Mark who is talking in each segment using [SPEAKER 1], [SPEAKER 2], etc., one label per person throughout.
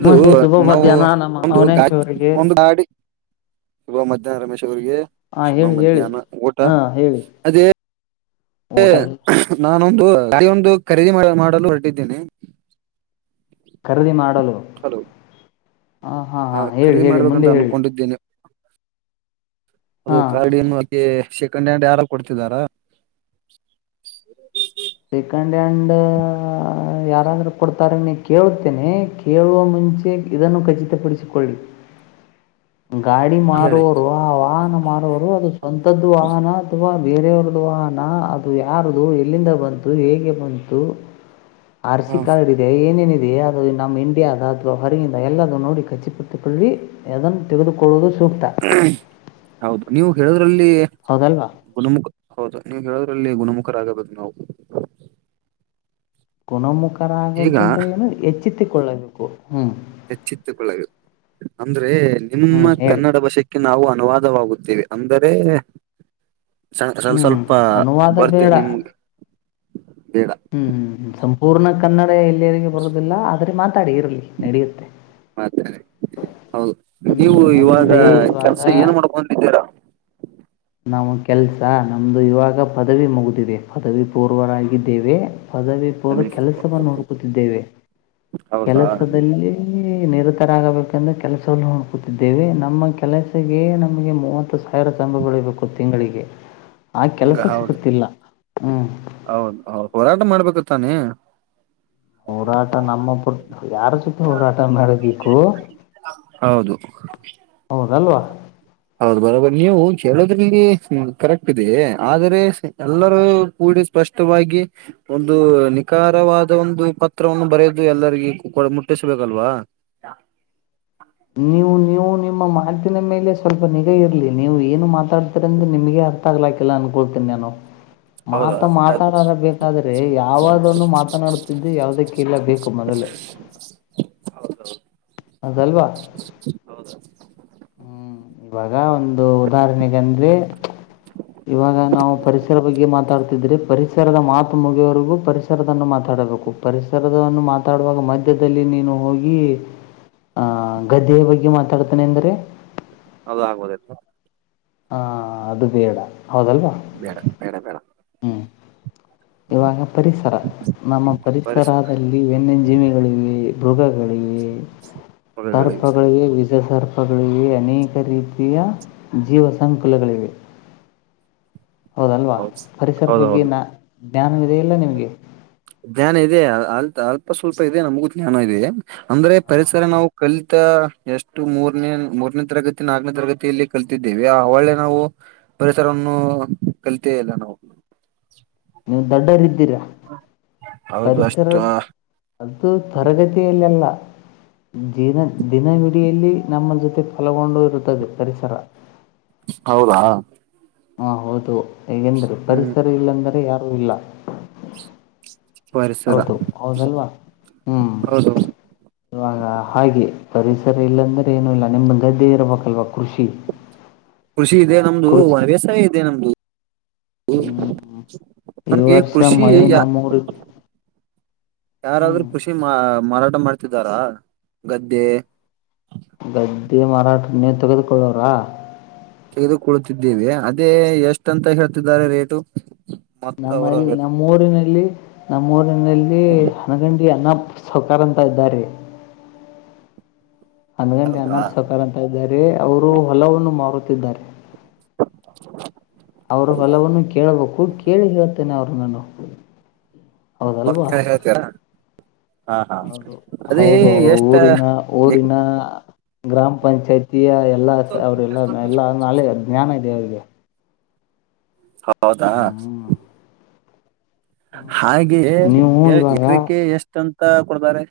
[SPEAKER 1] ಇದು
[SPEAKER 2] ನಮಸ್ತೆ ಶುಭ
[SPEAKER 1] ನಾವು
[SPEAKER 2] ಮಧ್ಯಾಹ್ನ ನಮ್ಮ
[SPEAKER 1] ಒಂದು ಗ
[SPEAKER 2] ಅವನೇಶ್ ಅವರಿಗೆ
[SPEAKER 1] ಒಂದು ಗಾಡಿ ಶುಭ ಮಧ್ಯಾಹ್ನ ರಮೇಶ್ ಅವಿಗೆ
[SPEAKER 2] ಹಾ
[SPEAKER 1] ಶುಭ
[SPEAKER 2] ಹೇಳಿ ಹೇಳಿ
[SPEAKER 1] ಮಧ್ಯಾಹ್ನ ಊಟ
[SPEAKER 2] ಹಾ ಹೇಳಿ
[SPEAKER 1] ಅದೇ
[SPEAKER 2] ಊಟ ಎಲ್ಲ
[SPEAKER 1] ನಾನೊಂದು ಗೊಂದು ಕ್ರೆ ಮಾಡ ಮಾಡಲು ಹೊರಡಿದ್ದೇನಿ
[SPEAKER 2] ಖರೀದಿ ಮಾಡಲು ಹ ಹಾ ಹಾ ಹೇಳಿ
[SPEAKER 1] ಖರೀದಿ
[SPEAKER 2] ಹೇಳಿ
[SPEAKER 1] ಮಾಡ್ಬೇಕಂತ
[SPEAKER 2] ಮುಂದೆ ಹೇಳಿ
[SPEAKER 1] ಅನ್ಕೊಂಡಿದ್ದೇನೆ ಅದು
[SPEAKER 2] ಹಾ
[SPEAKER 1] ಕಾರ್ಡನ್ನು ಕಂಡಂಡ ಯಾರ ಕೊಡ್ತಿದಾರ
[SPEAKER 2] ಸೆಕೆಂಡ್ ಹ್ಯಾಂಡ್ ಯಾರಾದ್ರೂ ಕೊಡ್ತಾರೆ ನೀ ಕೇೇಳತೇನೆಿ ಕೇಳುವ ಮುಂೆ ಮುಂಚೆ ಇದನ್ನು ಖಚಿತಪಡಿಸಿಕೊಳ್ಳಿ
[SPEAKER 1] [inaudible]
[SPEAKER 2] ಗಾಡಿ
[SPEAKER 1] ಹೇಳಿ
[SPEAKER 2] ಮಾರುವರು ಆ ವಾಹನ ಮಾರುವರು ಅದು ಸ್ವಂತದ್ದು ವಾಹನ ಅಥವಾ ಬೇರೆಯವ್ರ್ದ ವಹನ ಅದು ಯಾರದುು ಎಲ್ಲಿಂದ ಬಂತು ಹೇಗೆ ಬಂತು
[SPEAKER 1] ಹ
[SPEAKER 2] ಆರ್‌ಸಿ ಕಾರ್ಡ್ ಇದೆ ಏನೇನಿದೆ ಯ ನಮ್ಮ್ ಇಂಡಿಯಾ ಅ ಅಥವಾ ಹೊರಿಯಿಂದ ಎಲ್ಲ ನೋಡಿ ಕಚ್ಚಿಪಟ್ಟಕೊಳ್ಳಿ ಅದನ್ನು ತೆಗೆದುಕೊಳ್ಳುವುದು ಸೂಕ್ತ
[SPEAKER 1] ಹ್ಮ್ ಹೌದು ನೀವು
[SPEAKER 2] ಹೌದಲ್ವಾ
[SPEAKER 1] ಗುಣಮುಖ ಹೌದು ನೀವು ಹೇಳೋದ್ರಲ್ಲಿ ಗುಣಮುಖ ಗುಣಮುಕ್ಕ ಆಗ್ಬೇಕು ನಾವು ಈಗ
[SPEAKER 2] ಗುಣಮುಖರಾಗೋಕ್ಕಿಂತ ಏನು ಎಚ್ಚೆತ್ತಕೊಳ್ಳಬೇಕು
[SPEAKER 1] ಹೆಚ್ಚಿತ್ತುಕೊಳ್ಳಬೇಕದು ಅಂದ್ರೆ
[SPEAKER 2] ಹ್ಞೂ
[SPEAKER 1] ನಿಮ್ಮ
[SPEAKER 2] ಹೇಳಿ
[SPEAKER 1] ಕನ್ನಡ ಭಾಷಕ್ಕೆ ನಾವು ಅನುವಾದವಾಗುತ್ತೇವೆ ಅಂದರೆ ಸ್ವಲ್
[SPEAKER 2] ಹ್ಞೂ
[SPEAKER 1] ಸ್ವಲ್ಪ ಬರ್ತೆೇ ನಿಮ್ಗೆ ಬೇಡ
[SPEAKER 2] ಹ್ಮ್್ಮ ಸಂಪೂರ್ಣ ಕನ್ನಡ ಎಲ್ಲಿಯರಿಗೆ ಬರೋದಿಲ್ಲ ಆದ್ರರೆ ಮಾತಾಡಿ ಇರಲಿ ನಡೆಯುತ್ತೆ
[SPEAKER 1] ಮಾತಾರೆ ಹೌದು ನೀವು
[SPEAKER 2] ಹ್ಮ್
[SPEAKER 1] ಇವಾಗ
[SPEAKER 2] ಅಂದ್ರೆ ಇವಾಗ
[SPEAKER 1] ಕೆಲ್ಸ ಏನ್ ಮಾಡ್ಕಂದಿದ್ದೀರಾ
[SPEAKER 2] ನಾವು ಕೆಲಸ ನಮ್ಮದು ಇವಾಗ ಪದವಿ ಮುಗಿದಿವೆ ಪದವಿ ಪೂರ್ವರಾಗಿದ್ದೇವೆ ಪದವಿ ಪೂರ್ವ
[SPEAKER 1] ಸತೀಶ್
[SPEAKER 2] ಕೆಲಸವನ್ನು ನೋಡ್ಕತಿದ್ದೇವೆ
[SPEAKER 1] ಹೌದಾ
[SPEAKER 2] ಕೆಲಸದಲ್ಲಿ ನಿರ ಆಗಬೇಕೆಂದು ಕೆಲಸವನ್ನು ಹುಡುಕುತ್ತಿದ್ದೇವೆ ನಮ್ಮ ಕೆಲಸಗೆ ನಮಗೆ ಮೂವತ್ತು ಸಾವಿರ ಸಂಭಗಳು ಬೇಕು ತಿಂಗಳಿಗೆ ಆ ಕೆಲಸ ಸಿಗುತ್ತಿಲ್ಲ ಹ್ಮ್
[SPEAKER 1] ಹೌದದು ಹೋರಾಟ ಮಾಡ್ಬೇಕು ತಾನೇ
[SPEAKER 2] ಹೋರಾಟ ನಮ್ಮ ಯಾರ ಜೊತೆ ಹೋರಾಟ ಮಾಡಬೇಕು
[SPEAKER 1] ಹೌದು
[SPEAKER 2] ಹೌದಲ್ವಾ
[SPEAKER 1] ಹೌದು ಬರೋಬರಿ ನೀವು ಲ್ಲಿ ಕರೆಕ್ಟ್ ಇದೆ ಆದರೆ ಎಲ್ಲರೂ ಕೂಡಿ ಸ್ಪಷ್ಟವಾಗಿ ಒಂದು ನಿಖಾರವಾದ ಒಂದು ಪತ್ರವನ್ನು ಬರೆಯೋದು ಹೆಲ್ರಿಜ್ ಕಡ ಮುಟ್ಟಿಸಬೇಕಲ್ವಾ
[SPEAKER 2] ನೀವು ನೀವು ನಿಮ್ಮ ಮಾತಿನ ಮೇಲೆ ಸ್ವಲ್ಪ ನಿಗಾ ಇರ್ಲಿ ನೀವು ಏನು ಮಾತಾಡ್ತ್ರ್ರ ನಿಮಗೆ ಅರ್ಥ ಆಗ್ಲಾಕಿಲ್ಲ ಅನ್ಕೊಳ್ತೀನಿ ನಾನು
[SPEAKER 1] ಹೌದಾ
[SPEAKER 2] ಮಾತ
[SPEAKER 1] ಆಯ್ತು
[SPEAKER 2] ಮಾತಾಡಾರ ಬೆಕಿದ್ರೆ ಯಾವದನ್ನು ಮಾತನಾಡುತ್ತಿದ್ದೆ ಯಾವದಕ್ಕ ಇಲ್ಲ ಬೇಕು ಮೊದಲು
[SPEAKER 1] ಹೌದುೌದು
[SPEAKER 2] ಹ ಅಲ್ವಾ
[SPEAKER 1] ಹೌದು
[SPEAKER 2] ಹ್ಮ್ ಇವಾಗ ಒಂದು ಉದಾಹರಣೆೆಗೆಂದ್ರೆ ಇವಾಗ ನಾವು ಪರಿಸರ ಬಗ್ಗೆ ಮಾತಾಡ್ತಿದ್ರೆ ಪರಿಸರದ ಮಾತು ಮುಗಿಯವರೆಗೂ ಪರಿಸರ ಪರಿಸರನ್ನು ಮಾತಾಡಬೇಕು ಪರಿಸರವನ್ನು ಮಾತಾಡುವಾಗ ಮಧ್ಯದಲ್ಲಿ ನೀನು ಹೋಗಿ ಆ ಗದ್ದೆಯ ಬಗ್ಗೆ ಮಾತಾಡ್ತಾನೆ ಎಂದ್ರೆ
[SPEAKER 1] ಅದು ಆಗ್ಬದಲ್
[SPEAKER 2] ಹಾ ಅದು ಬೇಡ ಹೌದಲ್ವಾ
[SPEAKER 1] ಬೇಡ ಬೇಡ ಬೇಡ
[SPEAKER 2] ಹ್ಮ್ ಇವಾಗ ಪರಿಸರ ನಮ್ಮ ಪರಿಸರದಲ್ಲಿ ವ್ಯನ್ಯಜೀವಿಿಗಳಿವೆ ಮೃಗಗಳಿವ
[SPEAKER 1] [inaudible]
[SPEAKER 2] ಸರ್ಪಗಳಿವೆ ವಿಜ ಸರ್ಪಗಳಿವೆ ಅನೇಕ ರೀತಿಯ ಜೀವ ಸಂಕುಲಗಳಿವೆ ಹೌದಲ್ವಾ
[SPEAKER 1] ಹೌದು
[SPEAKER 2] ಪರಿಸರ
[SPEAKER 1] ಹೌದೌದು
[SPEAKER 2] ಬಗ್ಗೆ ನ ಜ್ಞಾನವಿದೆ ಇಲ್ಲ ನಿಮ್ಗೆ
[SPEAKER 1] ಜ್ಞಾನ ಇದೆ ಅ ಅಲ್ಪ ಸ್ವಲ್ಪ ಇದೆ ನಮಗೂ ಜ್ಞಾನ ಇದೆ ಅಂದ್ರೆ ಪರಿಸರ ನಾವು ಕಲ್ ಎಷ್ಟು ಮೂರನೇ ಮೂರನೇ ತರಗತಿ ನಾಲ್ನೇ ತರಗತಿಯಲ್ಲಿ ಕಲ್ತಿದ್ದೇವಿ ಆ ಒಳ್ಳೆ ನಾವು ಪರಿಸರವನ್ನು ಕಲ್ಲಿತೆ ಇಲ್ಲ ನಾವು
[SPEAKER 2] ನೀವು ದೊಡ್ಡರ ಇದಿದ್ದೀರಿ
[SPEAKER 1] [inaudible] ಹೌದು
[SPEAKER 2] ಪರಿಸರ
[SPEAKER 1] ಅಷ್ಟು
[SPEAKER 2] ಅು ತರಗತಿಯಲ್ಲೆಲ್ಲ
[SPEAKER 1] [inaudible]
[SPEAKER 2] ದಿನ ದಿನವಿಡಿಯಲ್ಲಿ ನಮ್ಮ ಜೊತೆ ಫಲಗೊಂಡು ಇರುತ್ತದೆ ಪರಿಸರ
[SPEAKER 1] ಹೌದಾ
[SPEAKER 2] ಹಾ ಹೌದು ಹೇಗೆಂದ್ರೆ
[SPEAKER 1] ಹ್ಮ್
[SPEAKER 2] ಪರಿಸರ ಇಲ್ಲಂದರೆ ಯಾರು ಇಲ್ಲ
[SPEAKER 1] ಪರಿಸರ
[SPEAKER 2] ಹೌದು ಹೌದಲ್ವಾ ಹ್ಮ್
[SPEAKER 1] ಹೌದು
[SPEAKER 2] ಇವಾಗ ಹಾಗೆ ಪರಿಸರ ಇಲ್ಲಾಂದ್ರೆ ಏನು ಇಲ್ಲ ನಿಮ್ದ ಗದ್ದೆ ಇರ್ಬೇಕಲ್ವಾ ಕೃಷಿ
[SPEAKER 1] ಕೃಷಿ ಇದೆ ನಮ್ದು
[SPEAKER 2] ಕೃಷಿ
[SPEAKER 1] ವ್ಯವಸಾಯ ಇದೆ ನಮ್ದು
[SPEAKER 2] ಹ್ಮ್ ಈ
[SPEAKER 1] ನಮ್ಗೆ
[SPEAKER 2] ವರ್ಷ
[SPEAKER 1] ಕೃಷಿ
[SPEAKER 2] ಮಳೆ
[SPEAKER 1] ಇಯಾ
[SPEAKER 2] ನಮ್ಮೂರು ಹ್ಮ್
[SPEAKER 1] ಯಾರಾದ್ರೂ ಖುಷಿ ಮಾಮಾರಾ ಟ ಮಾಡ್ತಿದ್ದಾರಾ ಗದ್ದೆ
[SPEAKER 2] ಗದ್ದೆ ಮಾರಾಟನೇ ತೆಗೆದುಕೊಳ್ಳೋ್ರ
[SPEAKER 1] ತೆಗೆದುಕೊಳ್ಳತಿದ್ದೇವಿ ಅದೇ ಎಷ್ಟ ಅಂತ ಹೇಳ್ತಿದ್ದಾರೆ ರೇಟು ಮತ್ತ ಅವರ
[SPEAKER 2] ನಮ್ಮಲ್ಲಿ ನಮ್ಮ ೂರಿನಲ್ಲಿ ನಮ್ಮೂಊರಿನಲ್ಲಿ ಅನಗಂಡಿ ಅನ್ನ ಸವ್ಕಾರ ಅಂತ ಇದ್ದಾರೆ
[SPEAKER 1] ಹೌದಾ
[SPEAKER 2] [unintelligible] ಸಕಾರ ಅಂತ ಇದ್ದಾರೆ ಅವರು ಹೊಲವನ್ನು ಮಾರುತ್ತಿದ್ದಾರೆ
[SPEAKER 1] [inaudible]
[SPEAKER 2] ಅವ್ರ ಹೊಲವವನ್ನು ಕೇಳಬೇಕು ಕೇಳಿ ಹೇಳ್ತೇನೆ ಅವರು ನಾನು ಹೌದಲ್ವಾ
[SPEAKER 1] ಪಕ್ಕಾ ಹೇಳ್ತೀರಾ ಹಾ ಹಾ
[SPEAKER 2] ಅವರು
[SPEAKER 1] ಅದೇ
[SPEAKER 2] ಹೌದು ಅವರು
[SPEAKER 1] ಎಷ್ಟ
[SPEAKER 2] ಊರಿನ ಊರಿನ ಗ್ರಾಮ ಪಂಚಾಯತಿಯ ಎಲ್ಲಾ ಅವ್ರಲ್ಲ ಎಲ್ಲ ನಳೆ ಜ್ಞಾನ ಇದೆ ಅವ್ರರಿಗೆ
[SPEAKER 1] ಹೌದಾ
[SPEAKER 2] ಹ್ಮ್
[SPEAKER 1] ಹಾಗೆಯ
[SPEAKER 2] ನೀವು ಇವಾಗ
[SPEAKER 1] ಎಕ್ರಿಕೆ ಎಷ್ಟ ಅಂತ ಕೊಡ್ತಾರೆ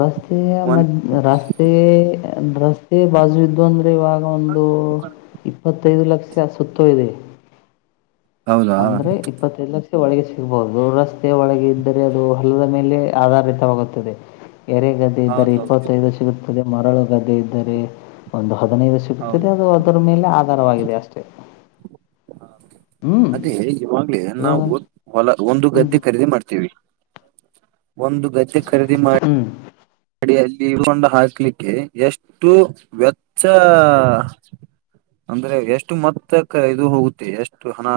[SPEAKER 2] ರಸ್ತೆ ಮ
[SPEAKER 1] ಒಂದ
[SPEAKER 2] ರಸ್ತೆ ರಸ್ತೆ ಬಾಜು ದೊನ್ ಇವಾಗ ಒಂದು ಇಪ್ಪತ್ತೈದು ಲಕ್ಷ ಸುತ್ತ ಇದೆ
[SPEAKER 1] ಹೌದಾ
[SPEAKER 2] ಅಂದ್ರೆ ಇಪ್ಪತ್ತೈದು ಲಕ್ಷ ಒಳಗೆ ಸಿಗಬಹುದು ರಸ್ತತೆ ಒಳಗೆ ಇದ್ದರೆ ಅದು ಹಲದ ಮೇಲೆ ಆಧಾರಿತವಾಗುತ್ತದೆ ಎರೆ ಗದ್ದೆ ಇದ್ದರೆ
[SPEAKER 1] ಹೌದೌದು
[SPEAKER 2] ಇಪ್ಪತ್ತೈದು ಸಿಗುತ್ತದೆ ಮರಳು ಗದ್ದೆ ಇದ್ದರೆ ಒಂದು ಹದಿನೈದು ಸಿಗ್ತೀರಿ
[SPEAKER 1] ಹೌದು
[SPEAKER 2] ಅದು ಅದರ ಮೇಲೆ ಆಧಾರವಾಗಿದೆ ಅಷ್ಟೇ ಹ್ಮ್
[SPEAKER 1] ಅದೇ ಇವಾಗ್ಲೇ
[SPEAKER 2] ಇವಾಗ
[SPEAKER 1] ನಾವು ಹೊಲ ಒಂದು
[SPEAKER 2] ಹ್ಮ್
[SPEAKER 1] ಗದ್ದೆ ಖರೀದಿ ಮಾಡ್ತೇವಿ ಒಂದು ಗದ್ದೆ ಖರೀದಿ ಮಾಡಿ
[SPEAKER 2] ಹ್ಮ್
[SPEAKER 1] ಅಡಿಯಲ್ಲಿ ಇಕೊಂಡು ಹಾಕ್ಲಿಕ್ಕೆ ಎಷ್ಟು ವೆಚ್ಚ ಅಂದ್ರೆ ಎಷ್ಟು ಮತ್ತಕ್ಕ ಇದು ಹೋಗುತ್ತೆ ಎಷ್ಟು ಹಣ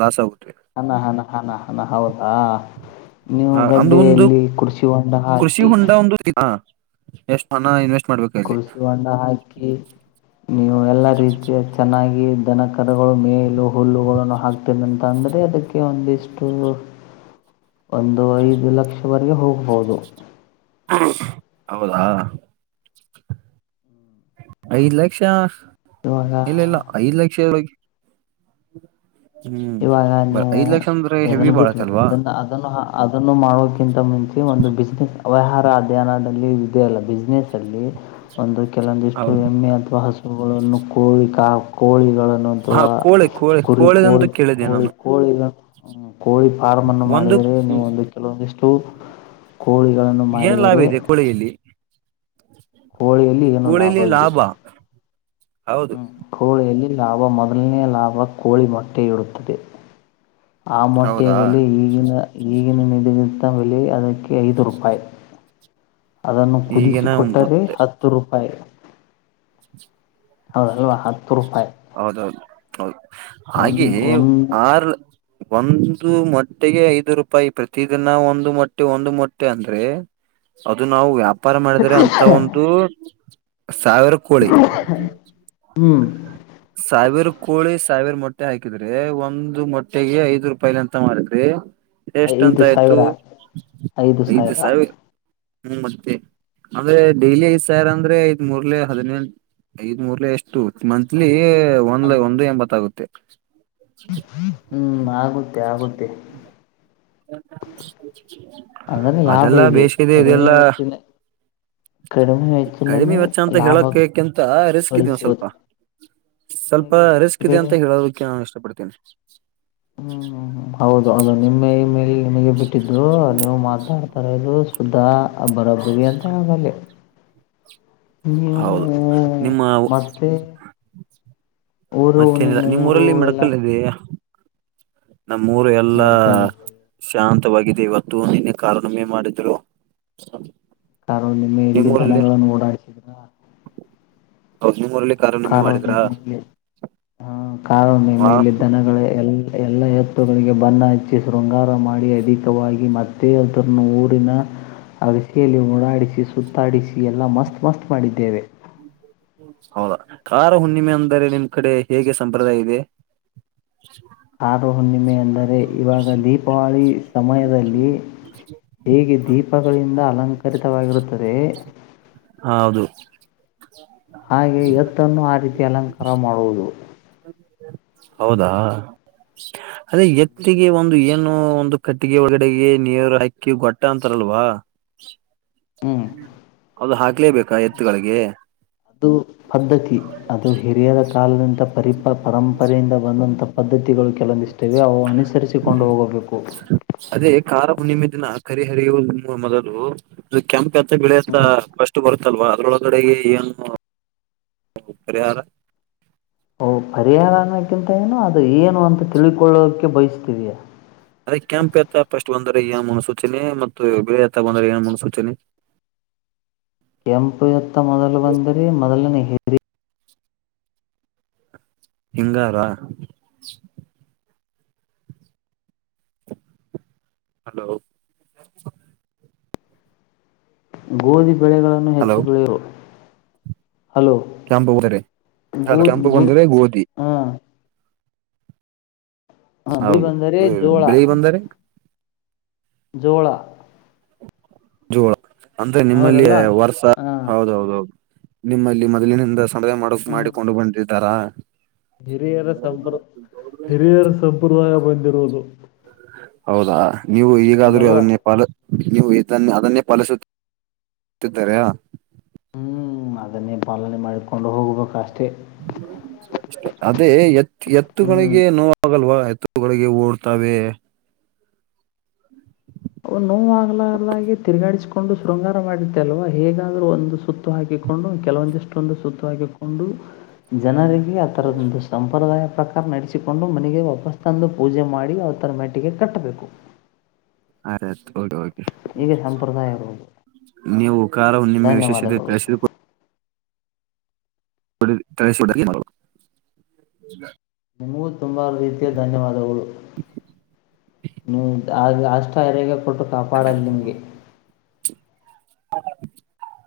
[SPEAKER 1] ಲಾಸ್ ಆಗುತ್ತೆ
[SPEAKER 2] ಹಣ ಹಣ ಹಣ ಹಣ ಹೌದಾ ನೀವು
[SPEAKER 1] ಅಂದ ಒಂದು
[SPEAKER 2] ಗದ್ದೆಯಲ್ಲಿ ಕುಡ್ಸಿ
[SPEAKER 1] ಕೃಷಿ ಹೂಂಡ ಒಂದು ಎಷ್ಟು ಹ ಇನ್ವೆ
[SPEAKER 2] ಕೃಷಿ ಹಣ್ಣ ಹಾಕಿ ನೀವು ಎಲ್ಲಾ ರೀತಿಯ ಚೆನ್ನಾಗಿ ದನಕರಗಳು ಮೇಲು ಹುಲ್ಲುಗಳನ್ನು ಹಾಕ್ತನ ಅಂತಂದರೆ ಅದಕ್ಕೆ ಒಂದಿಷ್ಟು
[SPEAKER 1] ಸೌಂಡ್ ಇಲ್ಲ
[SPEAKER 2] ಒಂದು ಐದು ಲಕ್ಷವರೆಗೆ ಹೋಗ್ಬಹುದು
[SPEAKER 1] ಹೌದಾ ಐದ್ ಲಕ್ಷ
[SPEAKER 2] ಇವಾಗ
[SPEAKER 1] ಇಲ್ಲ ಇಲ್ಲ ಐದ್ ಲಕ್ಷ ಹ್ಮ್
[SPEAKER 2] ಇವಾಗ
[SPEAKER 1] ಬ
[SPEAKER 2] ನೀವು
[SPEAKER 1] ಐದ್ ಲಕ್ಷ ಅಂದ್ರೆ ಹೆವಿ
[SPEAKER 2] ಎನ್ನು ಬಿಟ್ಬಡ್ರಿ
[SPEAKER 1] ಬಾಳತ್ತಲ್ವಾ
[SPEAKER 2] ಅದನ್ನ ಅದನ್ನು ಅದನ್ನು ಮಾಡೋಕಿಂತ ಮುಂಚೆ ಒಂದು ಬಿಸ್ಿನೆಸ್ ಅವ್ಯಹಾರ ಅಧ್ಯಯನದಲ್ಲಿ ಇದೆಯ ಅಲ್ಲ ಬಿಸ್ನೆೆಸ್ಸಲ್ಲಿ ಒಂದು ಕೆಲವೊಂದಿಷ್ಟು ಹೆಮ್ಮೆ ಅಥವಾ ಹಸುಗಳನ್ನು ಕೋಳಿ ಕಾ ಕೋಳಿ ಗಳನ್ನುುವ
[SPEAKER 1] ಹಾ ಕೋಳಿ ಕೋಳಿ
[SPEAKER 2] ಕುರಿ
[SPEAKER 1] ಕೋಳಿದಂತೂ
[SPEAKER 2] ಕೋಳಿ
[SPEAKER 1] ಕೇಳಿದ್ದೆ
[SPEAKER 2] ಕೋಳಿ
[SPEAKER 1] ನಾನು
[SPEAKER 2] ಕೋಳಿ ಕೋಳಿ ಫಾರ್ಮ್ ಅನ್ನು
[SPEAKER 1] ಒಂದು
[SPEAKER 2] ಮಾಡಿದರೆ ನೀವುೊಂದು ಕೆಲವೊಂದಿಷ್ಟು ಕೋಳಿಗಳನ್ನು
[SPEAKER 1] ಏನ್
[SPEAKER 2] ಮಾಡಿದರೆ
[SPEAKER 1] ಲಾಭ ಇದೆ ಕೋಳಿಯಲ್ಲಿ
[SPEAKER 2] ಕೋಳಿಯಲ್ಲಿ ಏನು
[SPEAKER 1] ಕೋಳಿಲಿ
[SPEAKER 2] ಲಾಭವಿದೆ
[SPEAKER 1] ಲಾಭ ಹೌದು
[SPEAKER 2] ಈ ಲಾಭ ಮೊದಲನೆಯ ಲಾಭ ಕೋಳಿ ಮೊಟ್ಟೆಯಿಡುತ್ತದೆ ಆ ಮೊಟ್ಟೆಯ
[SPEAKER 1] ಹೌದಾ
[SPEAKER 2] ಬೆಲೆ ಈಗಿನ ಈಗಿನ ನಿಗಂತ ಬೆಲೆ ಅದಕ್ಕೆ ಐದು ರೂಪಾಯಿ ಅದನ್ನು
[SPEAKER 1] ಈಗಿನ
[SPEAKER 2] ಕುದಿಸಿಕೊಟ್ಟರೆ
[SPEAKER 1] ಮತ್ತೆ
[SPEAKER 2] ಹತ್ತು ರೂಪಾಯಿ ಹೌದ ಇವ ಹತ್ತು ರೂಪಾಯಿ
[SPEAKER 1] ಹಾಗೆ
[SPEAKER 2] ಒಂದ್ ಒಂದ್
[SPEAKER 1] ಆರ್ ಒಂದು ಮ ಮೊಟ್ಟೆಗೆ ಐದು ರೂಪಾಯಿ ಪ್ರತಿದಿನ ಒಂದು ಮೊಟ್ಟೆ ಒಂದು ಮೊಟ್ಟೆ ಅಂದ್ರೆ ಅದು ನಾವು ವ್ಯಾ ವ್ಯಾಪಾರ ಮಾಡಿದ್ರೆ ಅಂತ ಒಂದು ಸಾವಿರ ಕೋಳಿ
[SPEAKER 2] ಹ್ಮ್
[SPEAKER 1] ಸಾಹೇಬ್ರು ಕೋಳಿ ಸಾವಿರ ಮೊಟ್ಟೆ ಹಾಕಿದ್ರಿ ಒಂದ್ ಮೊಟ್ಟೆಗೆ ಐದ್ ರೂಪಾಯಿಲಿ ಅಂತ ಮಾಡಿದ್ರಿ ಎಷ್ಟಂತ
[SPEAKER 2] ಐದು
[SPEAKER 1] ಆಯ್ತು
[SPEAKER 2] ಸಾವಿರ
[SPEAKER 1] ಐದ್ ಸಾವಿರ ಹ್ಮ್ ಮತ್ತೆ ಅಂದ್ರೆ ಡೈಲಿ ಐದ್ ಸಾವಿರ ಅಂದ್ರೆ ಐದ್ ಮೂರ್ಲೆ ಹದಿನೆೇಳು ಐದ್ ಮೂರ್ ಲ ಎಷ್ಟು ಮಂತ್ಲಿ ಒಂದ್
[SPEAKER 2] ಅನ್
[SPEAKER 1] ಒಂದು ಎಂಬತ್ ಆಾಗುತ್ತೆ
[SPEAKER 2] ಹ್ಮ್ ಆಗುತ್ತೆ ಆಗುತ್ತೆ ಹಂಗಂದ್ರೆ ಲಾಭ
[SPEAKER 1] ಅದೆಲ್ಲಾ
[SPEAKER 2] ಇದೆ
[SPEAKER 1] ಬೇಸಿಗೆದೆ
[SPEAKER 2] ಕಡಿಮೆ
[SPEAKER 1] ಇದೆಲ್ಲಾ
[SPEAKER 2] ವೆಚ್ಚಿನ ಕಡಿಮೆ
[SPEAKER 1] ಕಡಿಮೆ
[SPEAKER 2] ವೆಚ್ಚಲನೇ
[SPEAKER 1] ವೆಚ್ಚ ಅಂತ
[SPEAKER 2] ಲಾಭ
[SPEAKER 1] ಹೇಳಕಕಿಂತ ರಿಸ್ಕ್ ಇದೀವ ಸ್ವಲ್ಪ
[SPEAKER 2] ಗಳಿಸುವುದು
[SPEAKER 1] ಸ್ವಲ್ಪ ರಿಸ್ಕ್ ಇದೆ ಅಂತ ಹೇಳೋದಕ್ಕೆ ನಾನು ಇಷ್ಟಪಡ್ತೇನೆ
[SPEAKER 2] ಹ್ಮ್ ಹೌದು ಅದು ನಿಮ್ಮೆ ಮೇಲೆ ನಿನಗೆ ಬಿಟ್ಟಿದರು ನೀವು ಮಾತಾಡ್ತಾರ ಇದು ಸ್ದಾ ಬರಬ್ಬರಿ ಅಂತ ಆಲ್ಲಿ ನೀವು
[SPEAKER 1] ಹೌದು ನಿಮ್ಮ
[SPEAKER 2] ಮಾಡತೆ
[SPEAKER 1] ಮತ್ತೇನಿಲ್ಲ ನಿಮ್ಮ್ ಊರಲ್ಲಿ
[SPEAKER 2] ಎಲ್ಲ
[SPEAKER 1] ಮಡಕಲ್ ಇದಯಾ ನಮ್ಮೂರು ಎಲ್ಲಾ
[SPEAKER 2] ಮೆಡಿಕಲ್
[SPEAKER 1] ಶಾಂತ ವಾಗಿದೆ ಇವತ್ತು ನಿನ್ನ ಕಾರಣವೇ ಮಾಡಿದ್ರು
[SPEAKER 2] ಕಾರು ನಿಮೆ ಎಲ್ಲಿ ದನಗಳನ್ನು ಓಡಾಡ್ಸಿದ್ರ
[SPEAKER 1] ಹೌಸ ಮಮರಲಿ ಕಾರ ನಿಮ್ಮೆ
[SPEAKER 2] ಕಾರು
[SPEAKER 1] ಮಾಡಿದ್ರಾ
[SPEAKER 2] ಕಾರುಣ
[SPEAKER 1] ಹಾ
[SPEAKER 2] ಮೇಲೆ ದನಗಳ ಎಲ್ಲ ಎಲ್ಲ ಎತ್ತುಗಳಿಗೆ ಬಣ್ಣ ಹಚ್ಚಿ ಶೃಂಗಾರ ಮಾಡಿ ಅಧಿಕವಾಗಿ ಮತ್ತೆ ಎಥರನ ಊರಿನ ಆ ರ ಸಿಯಲ್ಲಿ ಉಓಡಾಡಿಸಿ ಸುತ್ತಾಡಿಸಿ ಎಲ್ಲ ಮಸ್ತ್ ಮಸ್ತ್ ಮಾಡಿದ್ದೇವೆ
[SPEAKER 1] ಹೌದಾ ಖಾರ ಹುಣ್ಣಿಮೆ ಅಂದರೆ ನಿಮ್ ಕಡೆ ಹೇಗೆ ಸಂಪ್ರದಾಯ ಇದೆ ಹ
[SPEAKER 2] ಆರು ಹುಣ್ಣಿಮೆ ಅಂದರೆ ಇವಾಗ ದೀಪಾವಳಿ ಸಮಯದಲ್ಲಿ ಹೇಗೆ ದೀಪಗಳಿಂದ ಅಲಂಕರಿತವಾಗಿರುತ್ತದೆ
[SPEAKER 1] ಹೌದು
[SPEAKER 2] ಹಾಗೆ ಎತ್ತನ್ನು ಆ ರೀತಿ ಅಲಂಕಾರ ಮಾಡುವುದು
[SPEAKER 1] ಹೌದಾ ಅದೇ ಎತ್ತಿಗೆ ಒಂದು ಏನು ಒಂದು ಕಟ್ಟಿಗೆ ಒಳಗಡೆಗೆ ನೀರು ಹಕ್ಕಿ ಗೊಟ್ಟ ಅಂತಾರ ಅಲ್ವಾ
[SPEAKER 2] ಹ್ಞೂ
[SPEAKER 1] ಅದು ಹಾಕ್ಲೇಬೇಕಾ ಎತ್ತುಗಳಿಗೆ
[SPEAKER 2] ಅದು ಪದ್ಧತಿ ಅದು ಹಿರಿಯರ ಕಾಲದಂತ ಪರಿಪ ಪರಂಪರೆಯಿಂದ ಬಂದಂತ ಪದ್ಧತಿಗಳು ಕೆಲಂದಿಷ್ಟೇವೆ ಅವು ಅನುಸರಿಸಿಕೊಂಡು ಹೋಗಬೇಕು
[SPEAKER 1] ಕರಿಹರಿಯು ನಿ ಮೊದಲು ಅದು ಕೆಂಪ ಅಂತ ಬೆಳೆತ್ತ ಕಷ್ಟು ಬರುತ್ತಲ್ವಾ ಅದ್ರೊಳ ಡೆಗೆ ಏನು ಪರಿಹಾರ
[SPEAKER 2] ಓ ಪರಿಹಾರಕ್ಕಿಂತ ಏನು ಅದು ಏನು ಅಂತ ತಿಳ್ಕೊಳ್ಳೋಕೆ ಬಯಸ್ತೀವಿಯಾ
[SPEAKER 1] ಅದೇ ಕೆಂಪ್ ಎತ್ತಫಸ್ಟ್ ಬಂದರೆ ಏನ್ ಮುನ್ಸೂಚನೆ ಮತ್ತು ಬೆಳ ತ್ತ ಬಂದರೆ ಏನ್ ಮುನ್ಸೂಚನೆ [unintelligible]
[SPEAKER 2] ಕೆಂಪು ಎತ್ತ ಮೊದಲು ಬಂದರೆ ಮೊದಲನಹಿ
[SPEAKER 1] ಹಂಗಾರ ಹಲೋ
[SPEAKER 2] ಗೋಧಿ ಬೆಳೆಗಳನ್ನು
[SPEAKER 1] ಹಲೋ
[SPEAKER 2] ಹೆಚ್ಚು ಬೆಳೆಯು
[SPEAKER 1] ಕೆಂಪು ಬಂದೆ
[SPEAKER 2] ಗೋ
[SPEAKER 1] ಕೆಂಪು
[SPEAKER 2] ಗೋ
[SPEAKER 1] ಬಂದರೆೆ ಗೋಧಿ
[SPEAKER 2] ಹ ಹ ಬಿಳಿ
[SPEAKER 1] ಹೌದು
[SPEAKER 2] ಬಂದರೆ ಜೋಳ
[SPEAKER 1] ಬೆಳಿಗ್ ಬಂದರೆ
[SPEAKER 2] ಜೋಳ
[SPEAKER 1] ಜೋಳ ಅಂದ್ರೆ ನಿಮ್ಮಲ್ಲಿ
[SPEAKER 2] ಹೌದಲ್ಲ
[SPEAKER 1] ವರ್ಷ
[SPEAKER 2] ಹ
[SPEAKER 1] ಹೌದೌದ ಹೌದು ನಿಮ್ಮಲ್ಲಿ ಮೊದ್ಲಿನಿಂದ ಸಡವೆ ಮಾಡ
[SPEAKER 2] ಹ್ಮ್
[SPEAKER 1] ಮಾಡಿಕೊಂಡು ಬಂದಿದ್ದಾರಾ
[SPEAKER 2] ಹಿರಿಯರ ಸಂಪ್ರ ಹಿರಿಯರ ಸಂಪ್ರದಾಯ ಬಂದಿರುವುದು
[SPEAKER 1] ಹೌದಾ ನೀವು ಈಗಾದ್ರೂ
[SPEAKER 2] ಅದಲ್ವಾ
[SPEAKER 1] ಅದನ್ನೇ ಪ ನೀವು ಅನ್ನ ಅದನ್ನೇ ಫಲಿಸುತ್ತುತ್ತಿದ್ದಾರಾ
[SPEAKER 2] ಹ್ಮ್ ಅದನ್ನೇ ಪಾಲನೆ ಮಾಡ್ಕೊಂಡು ಹೋಗ್ಬೇಕ ಅಷ್ಟ
[SPEAKER 1] ಅದೇ ಎತ್
[SPEAKER 2] ಹ್ಮ್
[SPEAKER 1] ಎತ್ತುಗಳಗಳಿಗೆ ನೋವಾಗಲ್ವ ಗಳಿಗೆ ಓಡ್ತವೆೆ
[SPEAKER 2] ಅವ ನೋವುವಾಗಲಾರದಾಗಿೆ ತಿರುಗಾಡಿಸಿಕೊಂಡು ಶೃಂಗಾರ ಮಾಡತ್ತೆ ಅಲ್ವ ಹೇಗಾದ್ರೂ ಒಂದು ಸುತ್ತು ಹಾಕಿ ಕೊಂಡು ಕೆಲವೊಂದಿಷ್ಟೊಂದು ಸೂುತ್ತ ಹಿಕೊಂಡು ಜನರಿಗೆ ಆತರದ ಒಂದು ಸಂಪ್ರದಾಯ ಪ್ರಕಾರ ನಡೆಸ ಿಕೊಂಡು ಮನೆಗೆ ವಾಪಸ್ ತಂದು ಪೂಜೆ ಮಾಡಿ ಅವ ತರ ಮೆಟ್ಟಿಗೆ ಕಟ್ಟಬೇಕು
[SPEAKER 1] ಅದ
[SPEAKER 2] ಹೀಗೆ ಸಂಪ್ರದಾಯ ಇರುವುದು
[SPEAKER 1] ನೀವು ಕಾರ ನಿಮ್ಮೆ
[SPEAKER 2] ಧನ್ಯವಾದಗಳು
[SPEAKER 1] ವಿಶೇಷತೆಳಸಿದ ತಡಿ
[SPEAKER 2] ನಿಮಗೂ ತುಂಬಾ ರೀತಿಯ ಧನ್ಯವಾದಗಳು ನೀ ಆಗ ಅಷ್ಟ ಹರೇಗೆ ಕೊಟ್ಟು ಕಾಪಾಡಲ್ಲ ನಿಮಗೆ
[SPEAKER 1] ಹ